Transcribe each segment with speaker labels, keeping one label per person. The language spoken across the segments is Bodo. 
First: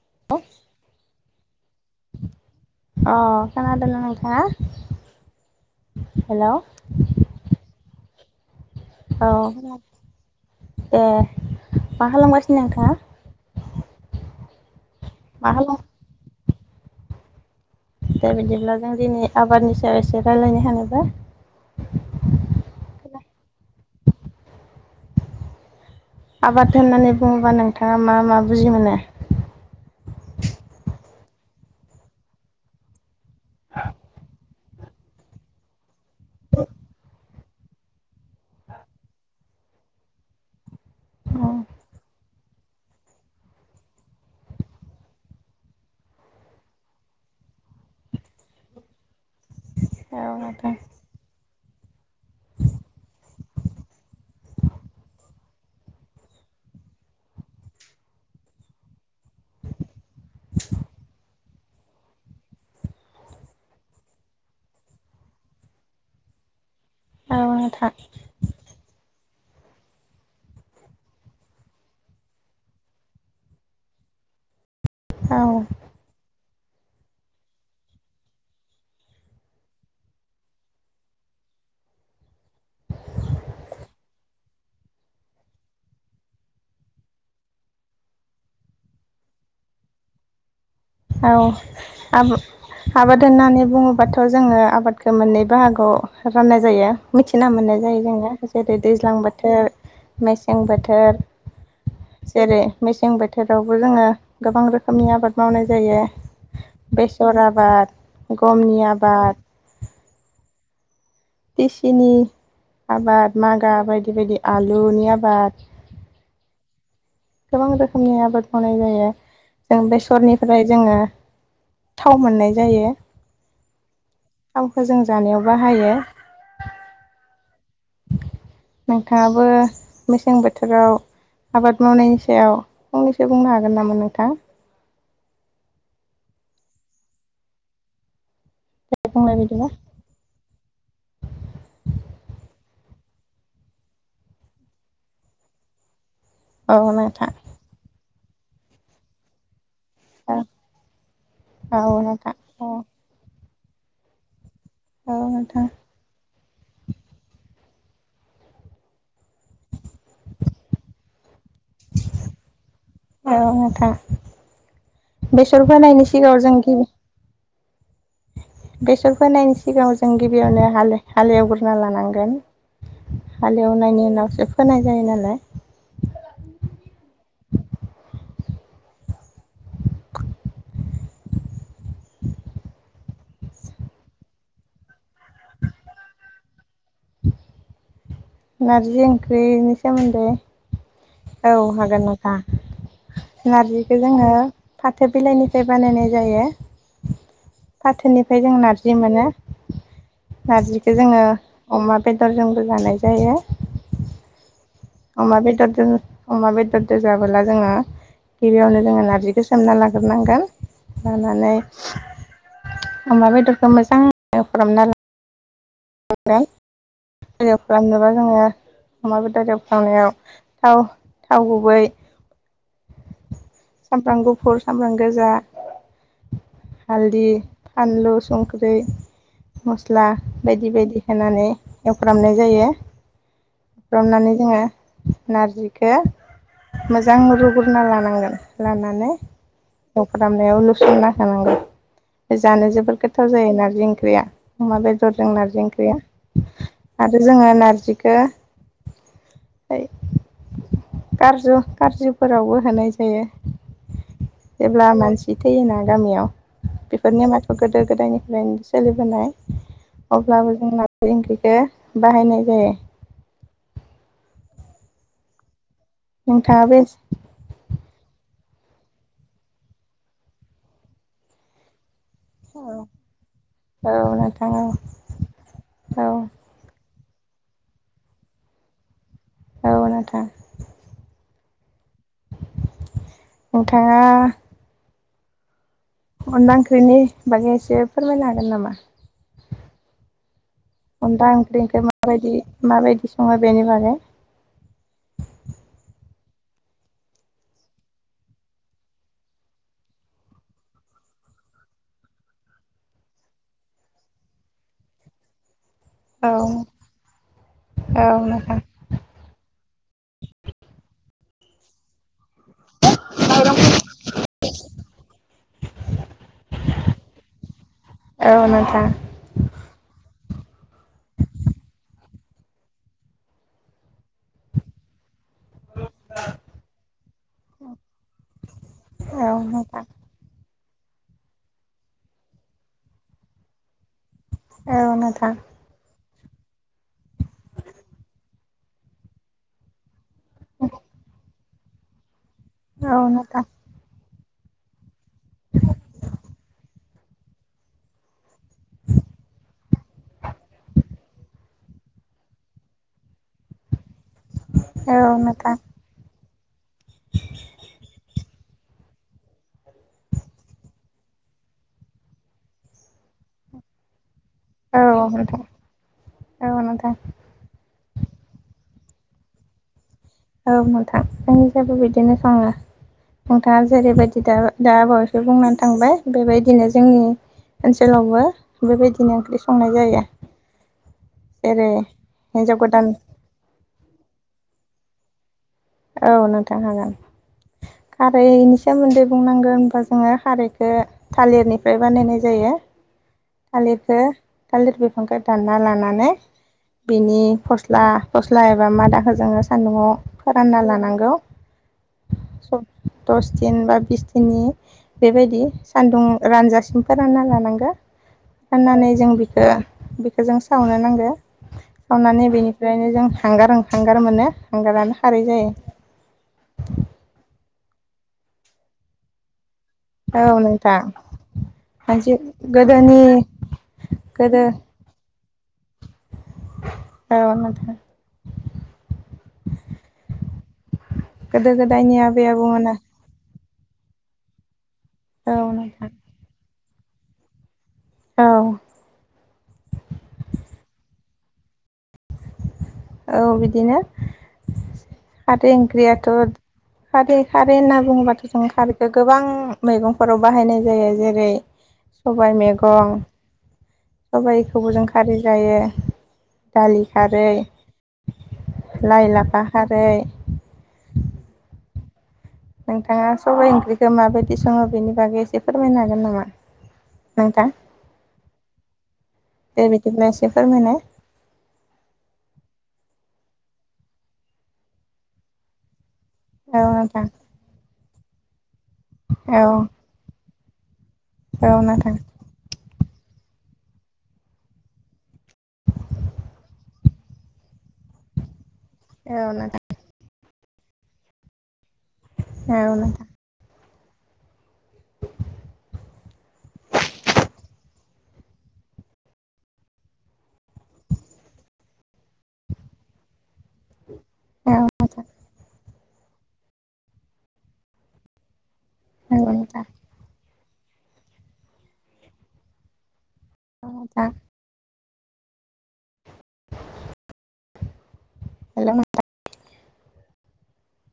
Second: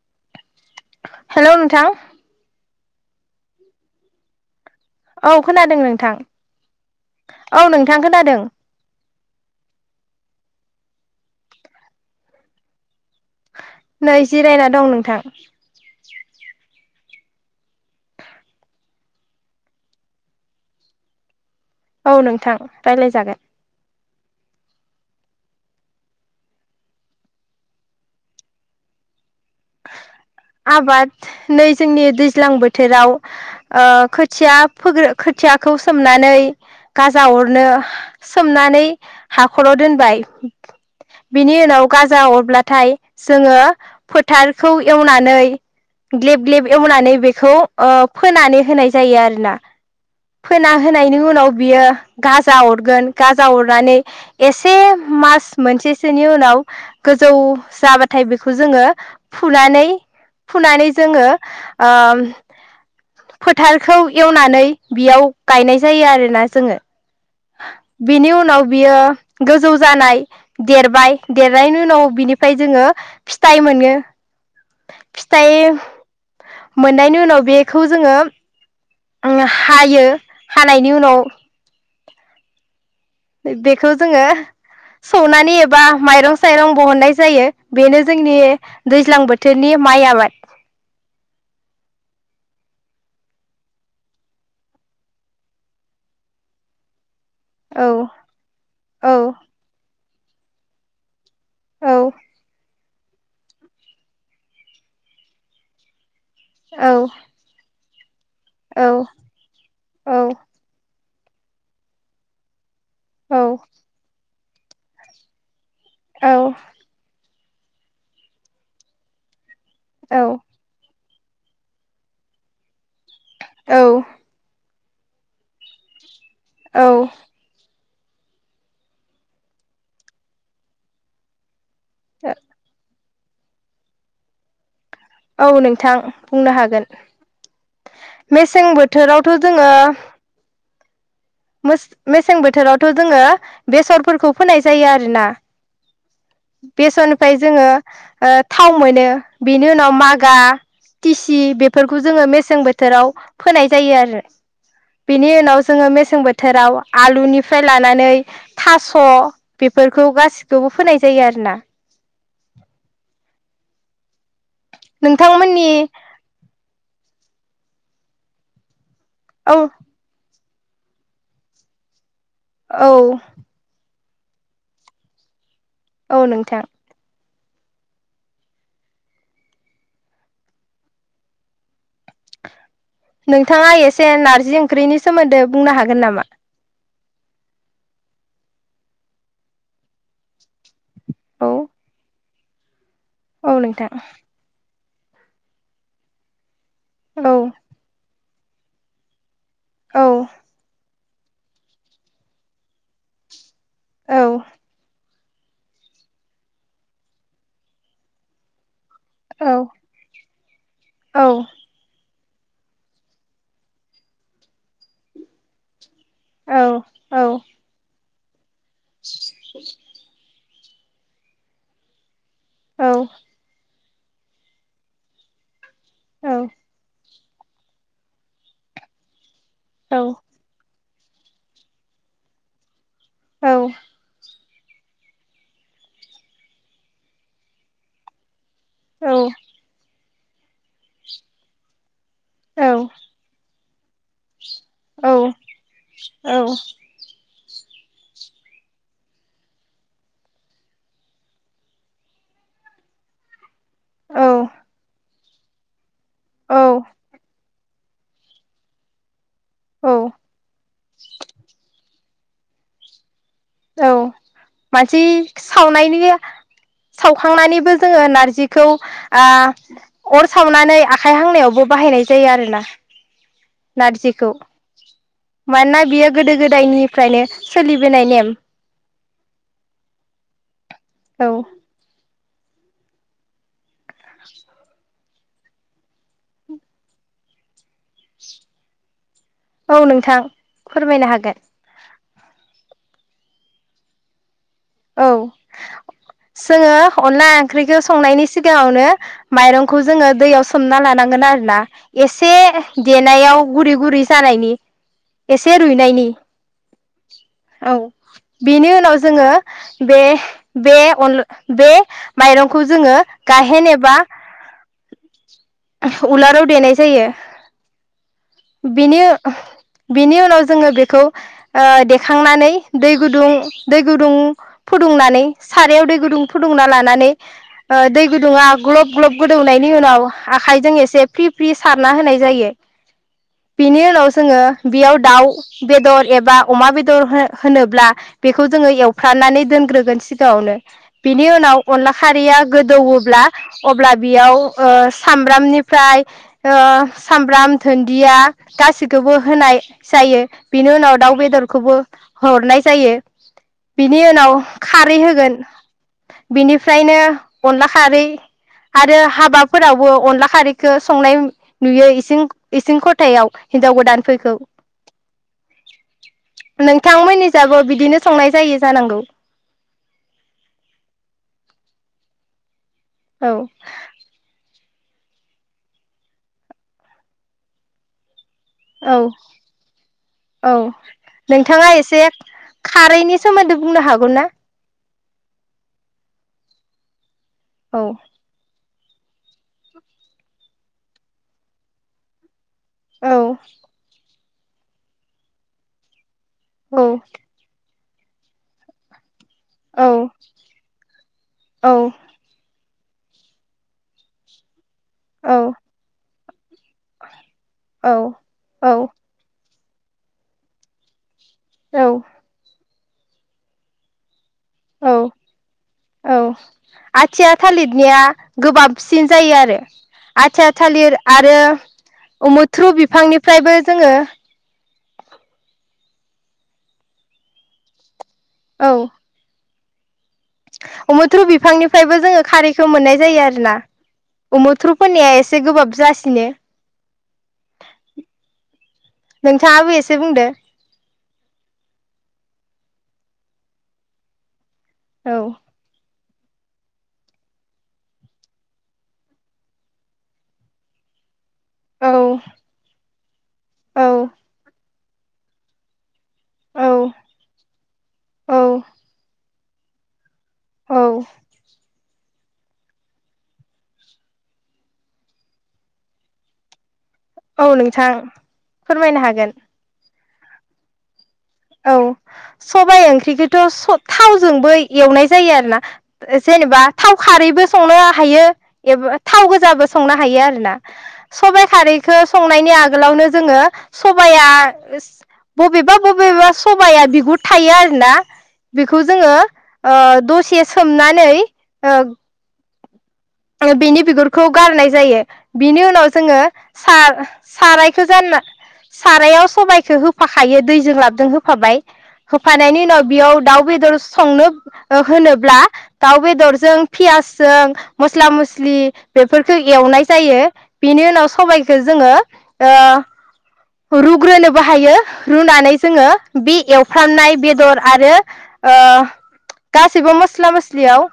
Speaker 1: [unintelligible]
Speaker 2: हेल' नोंथां
Speaker 1: अ खोनादों ना नोंथांङा
Speaker 2: औ खोनादों नोंथां औ नोंथां खोनादों
Speaker 1: औ ए मा खालामगासिनो नोंथाङा
Speaker 2: नै जिरायना दं नों थां
Speaker 1: मा खालाम दे बिदिब्ला जों दिनै आबादनि सायाव एसे रायज्लायनो होनानोब्ला
Speaker 2: औ नोंथां राय्लाय जागोन
Speaker 1: आबाद होननानै बुङोबा नोंथाङा मा मा बुजि मोनो
Speaker 2: आबाद नै जोंनि दैज्लां बोथोराव ओ खुथिया फ्र खोथियाखौ सोमनानै गाजा अरनो सोमनानै हाखराव दोनबाय बिनि उनाव गाजा अरब्लाथाय जोङो फोथारखौ एवनानै ग्लेब ग्लेब एवनानै बेखौ फोनानै होनाय जायो आरोना
Speaker 1: औ
Speaker 2: फोना
Speaker 1: नोंथां
Speaker 2: होनायनि उनाव बियो गाजा अरगोन गाजा अरनानै एसे मास मोनसेसोनि उनाव गोजौ जाबाथाय बेखौ जोङो फुनानै फुनानै जोङो फोथारखौ एवनानै बेयाव गायनाय जायो आरोना जोङो
Speaker 1: औ नोंथां
Speaker 2: बिनि उनाव बियो गोजौ जानाय देरबाय देरनायनि उनाव बिनिफ्राय जोङो फिथाइ मोनो
Speaker 1: औ
Speaker 2: फिथाइ मोननायनि उनाव बेखौ जोङो हायो हानायनि उनाव बेखौ जोङो सौनानै एबा माइरं साइरं बहननाय जायो बेनो जोंनि दैज्लां बोथोरनि माइ आबाद
Speaker 1: औ आबाद होननानै बुङोबाथ' जोङो आबादखौ मोननै बाहागोआव राननाय जायो मिथिना मोननाय
Speaker 2: औ
Speaker 1: जायो जोङो जेरै दैज्लां
Speaker 2: औ
Speaker 1: बोथोर मेसें बोथोर
Speaker 2: औ
Speaker 1: जेरै मेसें बोथोरावबो जोङो गोबां रोखोमनि आबाद मावनाय जा जायो
Speaker 2: औ
Speaker 1: बेसर आबाद गमनि
Speaker 2: औ
Speaker 1: आबाद
Speaker 2: औ
Speaker 1: दिसिनि आबाद मागा बायदि बायदि आलुनि आबाद
Speaker 2: औ
Speaker 1: गोबां रोखोमनि आबाद मावनाय जायो जों
Speaker 2: औ
Speaker 1: बेसरनिफ्राय जोङो थाव मोननाय जायो
Speaker 2: औ
Speaker 1: थावखौ जों जानायाव बाहायो
Speaker 2: औ
Speaker 1: नोंथाङाबो मेसें बोथोराव आबाद मावनायनि सायाव फंनैसो बुंनो हागोन नामा नोंथां
Speaker 2: औ नोंथां बुंनो हागोन मेसें
Speaker 1: दे
Speaker 2: बोथोरावथ'
Speaker 1: बुंलाय बिदिबा
Speaker 2: जोङो मेसें बोथोरावथ' जोङो बेसरफोरखौ फोनाय जायो आरोना
Speaker 1: औ नोंथां
Speaker 2: बेसरनिफ्राय जोङो ओ थाव मोनो बेनो जोंनाव मागा टिसि बेफोरखौ
Speaker 1: औ
Speaker 2: जोङो
Speaker 1: नोंथां
Speaker 2: मेसें बोथोराव फोनाय जायो आरो
Speaker 1: औ
Speaker 2: बेनि उनाव
Speaker 1: नोंथां
Speaker 2: जोङो मेसें बोथोराव आलुनि फ्राय लानानै थास' बेफोरखौ गासिबखौबो फोनाय जायो आरोना
Speaker 1: औ औ नोंथां
Speaker 2: नोंथांमोननि
Speaker 1: बेसर फोनायनि सिगाङाव जों गिबि बेसर फोनायनि
Speaker 2: औ
Speaker 1: सिगाङाव जों गिबि बेयावनो हाल हालेवग्रोना लानांगोन
Speaker 2: औ
Speaker 1: हालएवनायनि उनाव सो फोनाय जायो नालाय
Speaker 2: औ नोंथां
Speaker 1: [inaudible]
Speaker 2: नोंथाङा एसे नारजि ओंख्रिनि सोमोनदै बुंनो हागोन नामा
Speaker 1: नारजि ओंख्रिनि सोमोनदै औ हागोन नोंथां
Speaker 2: औ नोंथां
Speaker 1: नारजिखौ जोङो फाथो बिलाइनिफ्राय बानायनाय जायो
Speaker 2: औ
Speaker 1: ओमफ्राय जों नारजि मोनो
Speaker 2: औ
Speaker 1: नारजि खौ जोङो अमा बेदरजोंबो जानाय जायो
Speaker 2: औ
Speaker 1: अमा बेदर अमा बेदरजों जाबोला जोङो गिबियावनो जोङो नारजिखौ
Speaker 2: औ
Speaker 1: सोमना लाग्रोनांगोन
Speaker 2: औ
Speaker 1: लानानै अमा बेदरखो मोजां एवफ्रामना ला
Speaker 2: औ
Speaker 1: [unintelligible]
Speaker 2: औ
Speaker 1: आरो एवफ्रामनोबा दङ अमा बेदर एवफ्रामनायाव थाव थाव गुबै
Speaker 2: औ
Speaker 1: सामब्राम गुफुर सामब्राम गोजा
Speaker 2: औ
Speaker 1: हालदि फानलु संख्रै मस्ला बायदि बायदि होनानै एवफ्रामनाय जायो थ्रमनानै जोङो नारजिखो मोजां रुगोरना लानांगोन लानानै एवफ्रामनायाव लुसोमना होखानांगौ जानो जोबोद गोथाव जायो नार बि ओंख्रिया अमा बेदरजों नारजि ओंख्रिया आरो जोङो नारजिखो खारजु खारजुफोरावबो होनाय जायो जेब्ला मानसि जि थैयोना गामियाव
Speaker 2: औ
Speaker 1: बेफोर निमा गोदो गोदायनिफ्रायनो सोलिबोनाय
Speaker 2: औ
Speaker 1: अब्लाबो जों नारजि ओंख्रिखो बाहायनाय जायो
Speaker 2: बाथि सा सावनायनि
Speaker 1: नोंथाङा बे औ
Speaker 2: सावखांनानैबो जोङो नारजिखौ आ अर सावनानै आखाइ हांनायावबो बाहायनाय जायो आरोना
Speaker 1: औ
Speaker 2: नारजिखौ
Speaker 1: नोंथां औ
Speaker 2: मानोना बियो गोदो
Speaker 1: औ
Speaker 2: गोदायनि फ्रायनो सोलिबोनाय नेम
Speaker 1: औ नोंथां
Speaker 2: औ
Speaker 1: नोंथाङा अनला ओंखिरनि बागै एसे फोरमायनो हागोन नामा
Speaker 2: औ नोंथां फोरमायनो हागोन
Speaker 1: माबादि माबायदि सङो बेनि बारै
Speaker 2: औ जोङो अनला ओंख्रिखौ संनायनि सिगाङावनो माइरंखौ जोङो दैयाव सोमना लानांगोन आरोना एसे देनायाव गुरै गुरै जानायनि एसे रुइनायनि
Speaker 1: औ
Speaker 2: औ बेनि उनाव जोङो बे बे अन बे माइरंखौ जोङो गाहेन एबा उलाराव देनाय जायो
Speaker 1: औ नोंथां
Speaker 2: बिनि उनाव जोङो बेखौ खांनानै दै गुदुं दै गुदुं फुदुंनानै सारायाव दै गुदुं फुदुंना लानानै दै गुदुङा ग्लब ग्लब
Speaker 1: औ
Speaker 2: गोुदनायनि
Speaker 1: नोंथां
Speaker 2: उनाव आखाइजों एसे फ्रि फ्रि सारना होनाय जायो बिनि उनाव जोङो
Speaker 1: औ
Speaker 2: बेयाव दाउ
Speaker 1: नोंथां
Speaker 2: बेदर एबा अमा बेदर होनोब्ला बेखौ जोङो एव फ्राननानै दोनग्रोगोन सिगाङावनो बिनि उनाव अनला खारिया
Speaker 1: औ
Speaker 2: गोदौवोब्ला
Speaker 1: नोंथां
Speaker 2: अब्ला बेयाव ओ सामब्रामनिफ्राय ओ सामब्राम दुन्दिया गासिखौबो होनाय जायो बेनि उनाव दाउ बेदरखौबो हरनाय जायो बिनि उनाव
Speaker 1: औ
Speaker 2: खारै होगोन
Speaker 1: नोंथां
Speaker 2: बिनिफ्रायनो अनला खारै आरो हाबाफोरावबो अनला खारैखौ संनाय नुयो इंसिं इसिं खथायाव हिन्जाव गोदानफोरखौ
Speaker 1: औ नोंथां औ नोंथां
Speaker 2: नोंथांमोननि जाबो बिदिनो संनाय जायो जानांगौ
Speaker 1: औ नोंथां जोंनि जाबो बिदिनो सङो
Speaker 2: औ
Speaker 1: नोंथाङा जेरैबायदि दा दा आबावैसो बुंनानै थांबाय बेबायदिनो जोंनि ओनसोलावबो
Speaker 2: औ
Speaker 1: बेबायदिनो ओंख्रि संनाय जायो
Speaker 2: औ नोंथाङा
Speaker 1: जेरै
Speaker 2: एसे
Speaker 1: हिन्जाव गोदान
Speaker 2: खारैनि सोमोन्दै बुंनो हागौ ना
Speaker 1: औ नोंथां हागोन
Speaker 2: औ
Speaker 1: खारैनि सोमोन्दै बुंनांगोन होनबा जोङो खारैखौ थालिरनिफ्राय बानायनाय जायो
Speaker 2: औ
Speaker 1: थालिरखो थालिर बिफांखौ दानना लानानै
Speaker 2: औ
Speaker 1: बेनि फ स्ला फस्ला एबा मादाखौ जोङो
Speaker 2: औ
Speaker 1: सान्दुंआव। फोरानना लानांगौ।
Speaker 2: औ
Speaker 1: सब दस दिन बा बिस दिननि। बेबायदि
Speaker 2: औ
Speaker 1: सान्दुं। रानजा सिम रानना लानांगो फोराननानै जों बिखो। बेखो जों सावनो नांगो।
Speaker 2: औ
Speaker 1: अननानै बेनि। ओखायनो जों हांगार ओ हांगार मोनो।
Speaker 2: औ
Speaker 1: हांगारानो खारै जायो
Speaker 2: औ आथिया थालिदनिया गोबाबसिन जायो आरो।
Speaker 1: औ
Speaker 2: आथिया
Speaker 1: नोंथां
Speaker 2: थालिर आरो
Speaker 1: मोनसे
Speaker 2: उमुथ्रु
Speaker 1: गोदोनि
Speaker 2: बिफांनिफ्रायबो जोङो।
Speaker 1: गोदो औ।
Speaker 2: औ। अमुथ्रु
Speaker 1: गोदो गोदायनि
Speaker 2: बिफांनिफ्रायबो जोङो
Speaker 1: आबै
Speaker 2: खारैखौ
Speaker 1: आबौमोना
Speaker 2: मोननाय जायो आरो ना। उमुथ्रु फनिया
Speaker 1: औ
Speaker 2: एसे गोबाब
Speaker 1: नोंथां
Speaker 2: जासिनो।
Speaker 1: औ
Speaker 2: नोंथाङाबो एसे बुंदो
Speaker 1: औ बिदिनो
Speaker 2: औ
Speaker 1: फाथै ओंख्रिया थोद खारै खारै होनना बुङोबाथ' जों खारैखौ गोबां मैगंफोराव बाहायनाय जायो जेरै
Speaker 2: औ
Speaker 1: सबाय मैगं
Speaker 2: औ
Speaker 1: सबायखौबो जों खारि जायो।
Speaker 2: औ
Speaker 1: खारै
Speaker 2: औ
Speaker 1: लाइ लाफा खारै।
Speaker 2: औ।
Speaker 1: नोंथाङा सबाइ ओंख्रिखौ माबायदि सङो बेनि बागै एसे फोरमायनो हागोन नामा
Speaker 2: औ नोंथां फोरमायनो हागोन।
Speaker 1: बादिनोएसे फोरमायनाय
Speaker 2: औ सबाइ ओंख्रिखोथ' स' थावजोंबो एवनाय जायो आरोना। जेनेबा
Speaker 1: औ
Speaker 2: थाव
Speaker 1: नोंथां
Speaker 2: खारैबो संनो हायो। ए थाव
Speaker 1: औ
Speaker 2: गोजाबो संनो हायो आरो ना सबाय
Speaker 1: औ नोंथां
Speaker 2: खारिखौ संनायनि आगो आगोलावनो जोंङो सबाया बबेबा बबेबा सबाया बिगुर थायो आरोना बेखौ जोंङो
Speaker 1: औ नोंथां
Speaker 2: ओ दसे सोमना नेै
Speaker 1: औ नोंथां
Speaker 2: बेनि बिगुरखौ गारनाय जायो बिनि उनाव जोंङो सा सारायाव जाना सबायखौ होफाखायो दैजों लाबजों होफाबाय होफानायनि उनाव बेयाव दाउ बेदर संनो
Speaker 1: औ नोंथां
Speaker 2: होनोब्ला दाउ बेदरजों पियासजों मस्ला मस्लि
Speaker 1: औ
Speaker 2: बेफोरखौ
Speaker 1: नोंथां
Speaker 2: एवनाय जायो बेनि उनाव सबायखौ जोंङो ओ
Speaker 1: औ नोंथां
Speaker 2: रुग्रोनोबो हायो रुनानै जोंङो बे एवफ्रामनाय बेदर आरो ओ
Speaker 1: हेलौ
Speaker 2: गासैबो मस्ला मस्लियाव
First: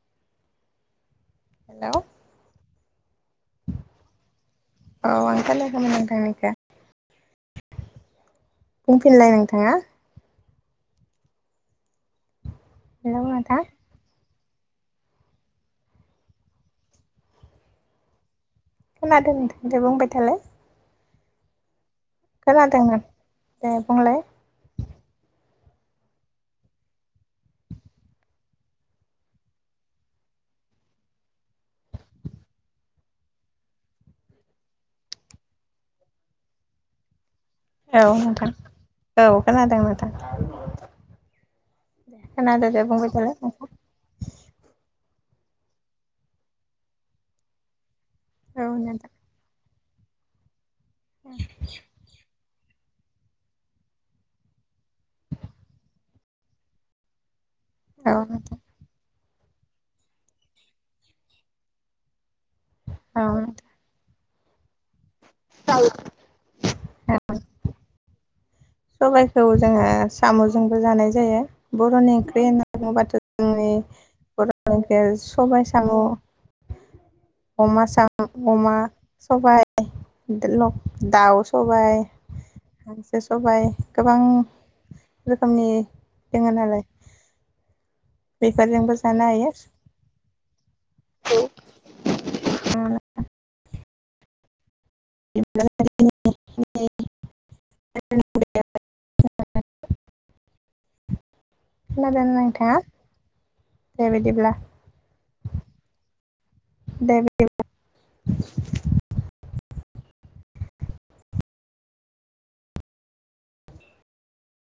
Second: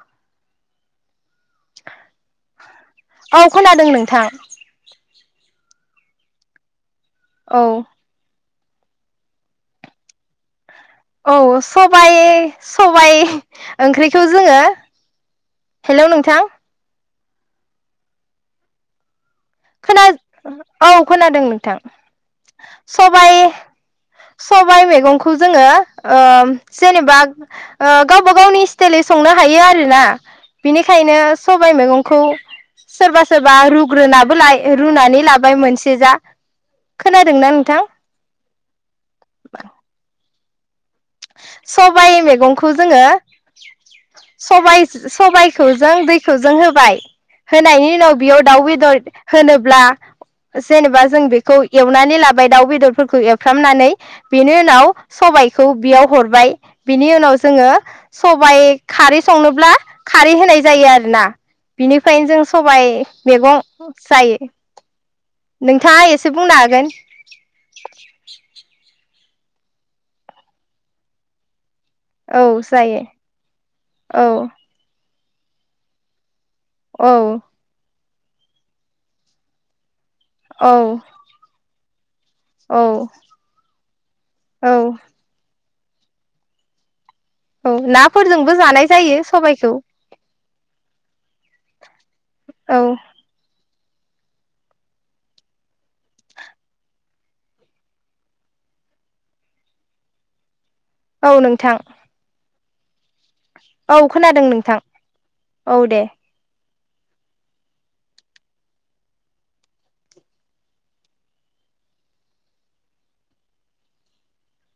Speaker 1: हेलौ
Speaker 2: औ खोनादों नोंथां
Speaker 1: औ आं खोनायाखैमोन नोंथांनि खौ
Speaker 2: औ
Speaker 1: बुंफिनलाय नोंथाङा
Speaker 2: औ सबाय सबाय
Speaker 1: हेलौ नोंथां
Speaker 2: ओंख्रिखौ जोंङो हेलौ नोंथां
Speaker 1: खोनादों नोंथां दे बुंबाय
Speaker 2: खोना- औ खोनादों नोंथां
Speaker 1: खोनादोंमोन
Speaker 2: सबाइ
Speaker 1: दे बुंलाय
Speaker 2: सबाइ मेगं खौ जोंङो ओ जेनेबा ओ गावबा गावनि स्टाइल संनो हायो आरोोना बिनिखायनो सबाय मैगंखौ सोरबा सोरबा रुग्रोनाबो ला रुनानै लाबाय मोनसे जा खो
Speaker 1: औ नोंथां औ खोनादों नोंथां [unintelligible]
Speaker 2: सबाइ मैगंखौ
Speaker 1: खोनादों दे
Speaker 2: जोंङो
Speaker 1: बुंबाय थालाय नोंथां
Speaker 2: सबाय सबायखौ जों दैखौ जों होबाय होनायनि उनाव बेयाव
Speaker 1: औ
Speaker 2: दाउ बेदर
Speaker 1: नोंथां
Speaker 2: होनोब्ला जेनेबा जों बेखौ एवनानै लाबाय दाउ बेदर फोरखौ एरफ्रामनानै बेनि उनाव सबायखौ बेयाव हरबाय बिनि उनाव जोङो
Speaker 1: औ नोंथां
Speaker 2: सबाय खारै संनोब्ला खारै होनाय जायो आरोना बिनिफ्रायनो जों सबाय
Speaker 1: औ
Speaker 2: मैगं जायो [inaudible]
Speaker 1: नोंथां
Speaker 2: नोंथाङा एसे बुंनो हागोन [inaudible]
Speaker 1: सबायखौ जोङो साम'जोंबो जानाय जायो बर'नि
Speaker 2: औ
Speaker 1: ओंख्रि होनना
Speaker 2: जायो
Speaker 1: बुङोबाथ' जोंनि
Speaker 2: औ
Speaker 1: बर' ओंख्रि सबाय साम'
Speaker 2: औ
Speaker 1: अमा सा अमा सबाइ देलल
Speaker 2: औ
Speaker 1: दाउ सबाइ दाउ
Speaker 2: औ
Speaker 1: गोबां
Speaker 2: औ
Speaker 1: नि दङ नालाय
Speaker 2: औ ना फोरजोंबो जानाय जायो सबाइखौ
Speaker 1: औ
Speaker 2: औ
Speaker 1: [unintelligible]
Speaker 2: औ नंगौ
Speaker 1: होनाबानो नोंथाङा
Speaker 2: औ
Speaker 1: दे
Speaker 2: खोनादों
Speaker 1: बिदिब्ला
Speaker 2: नोंथां औ दे
Speaker 1: दे बिदिब्ला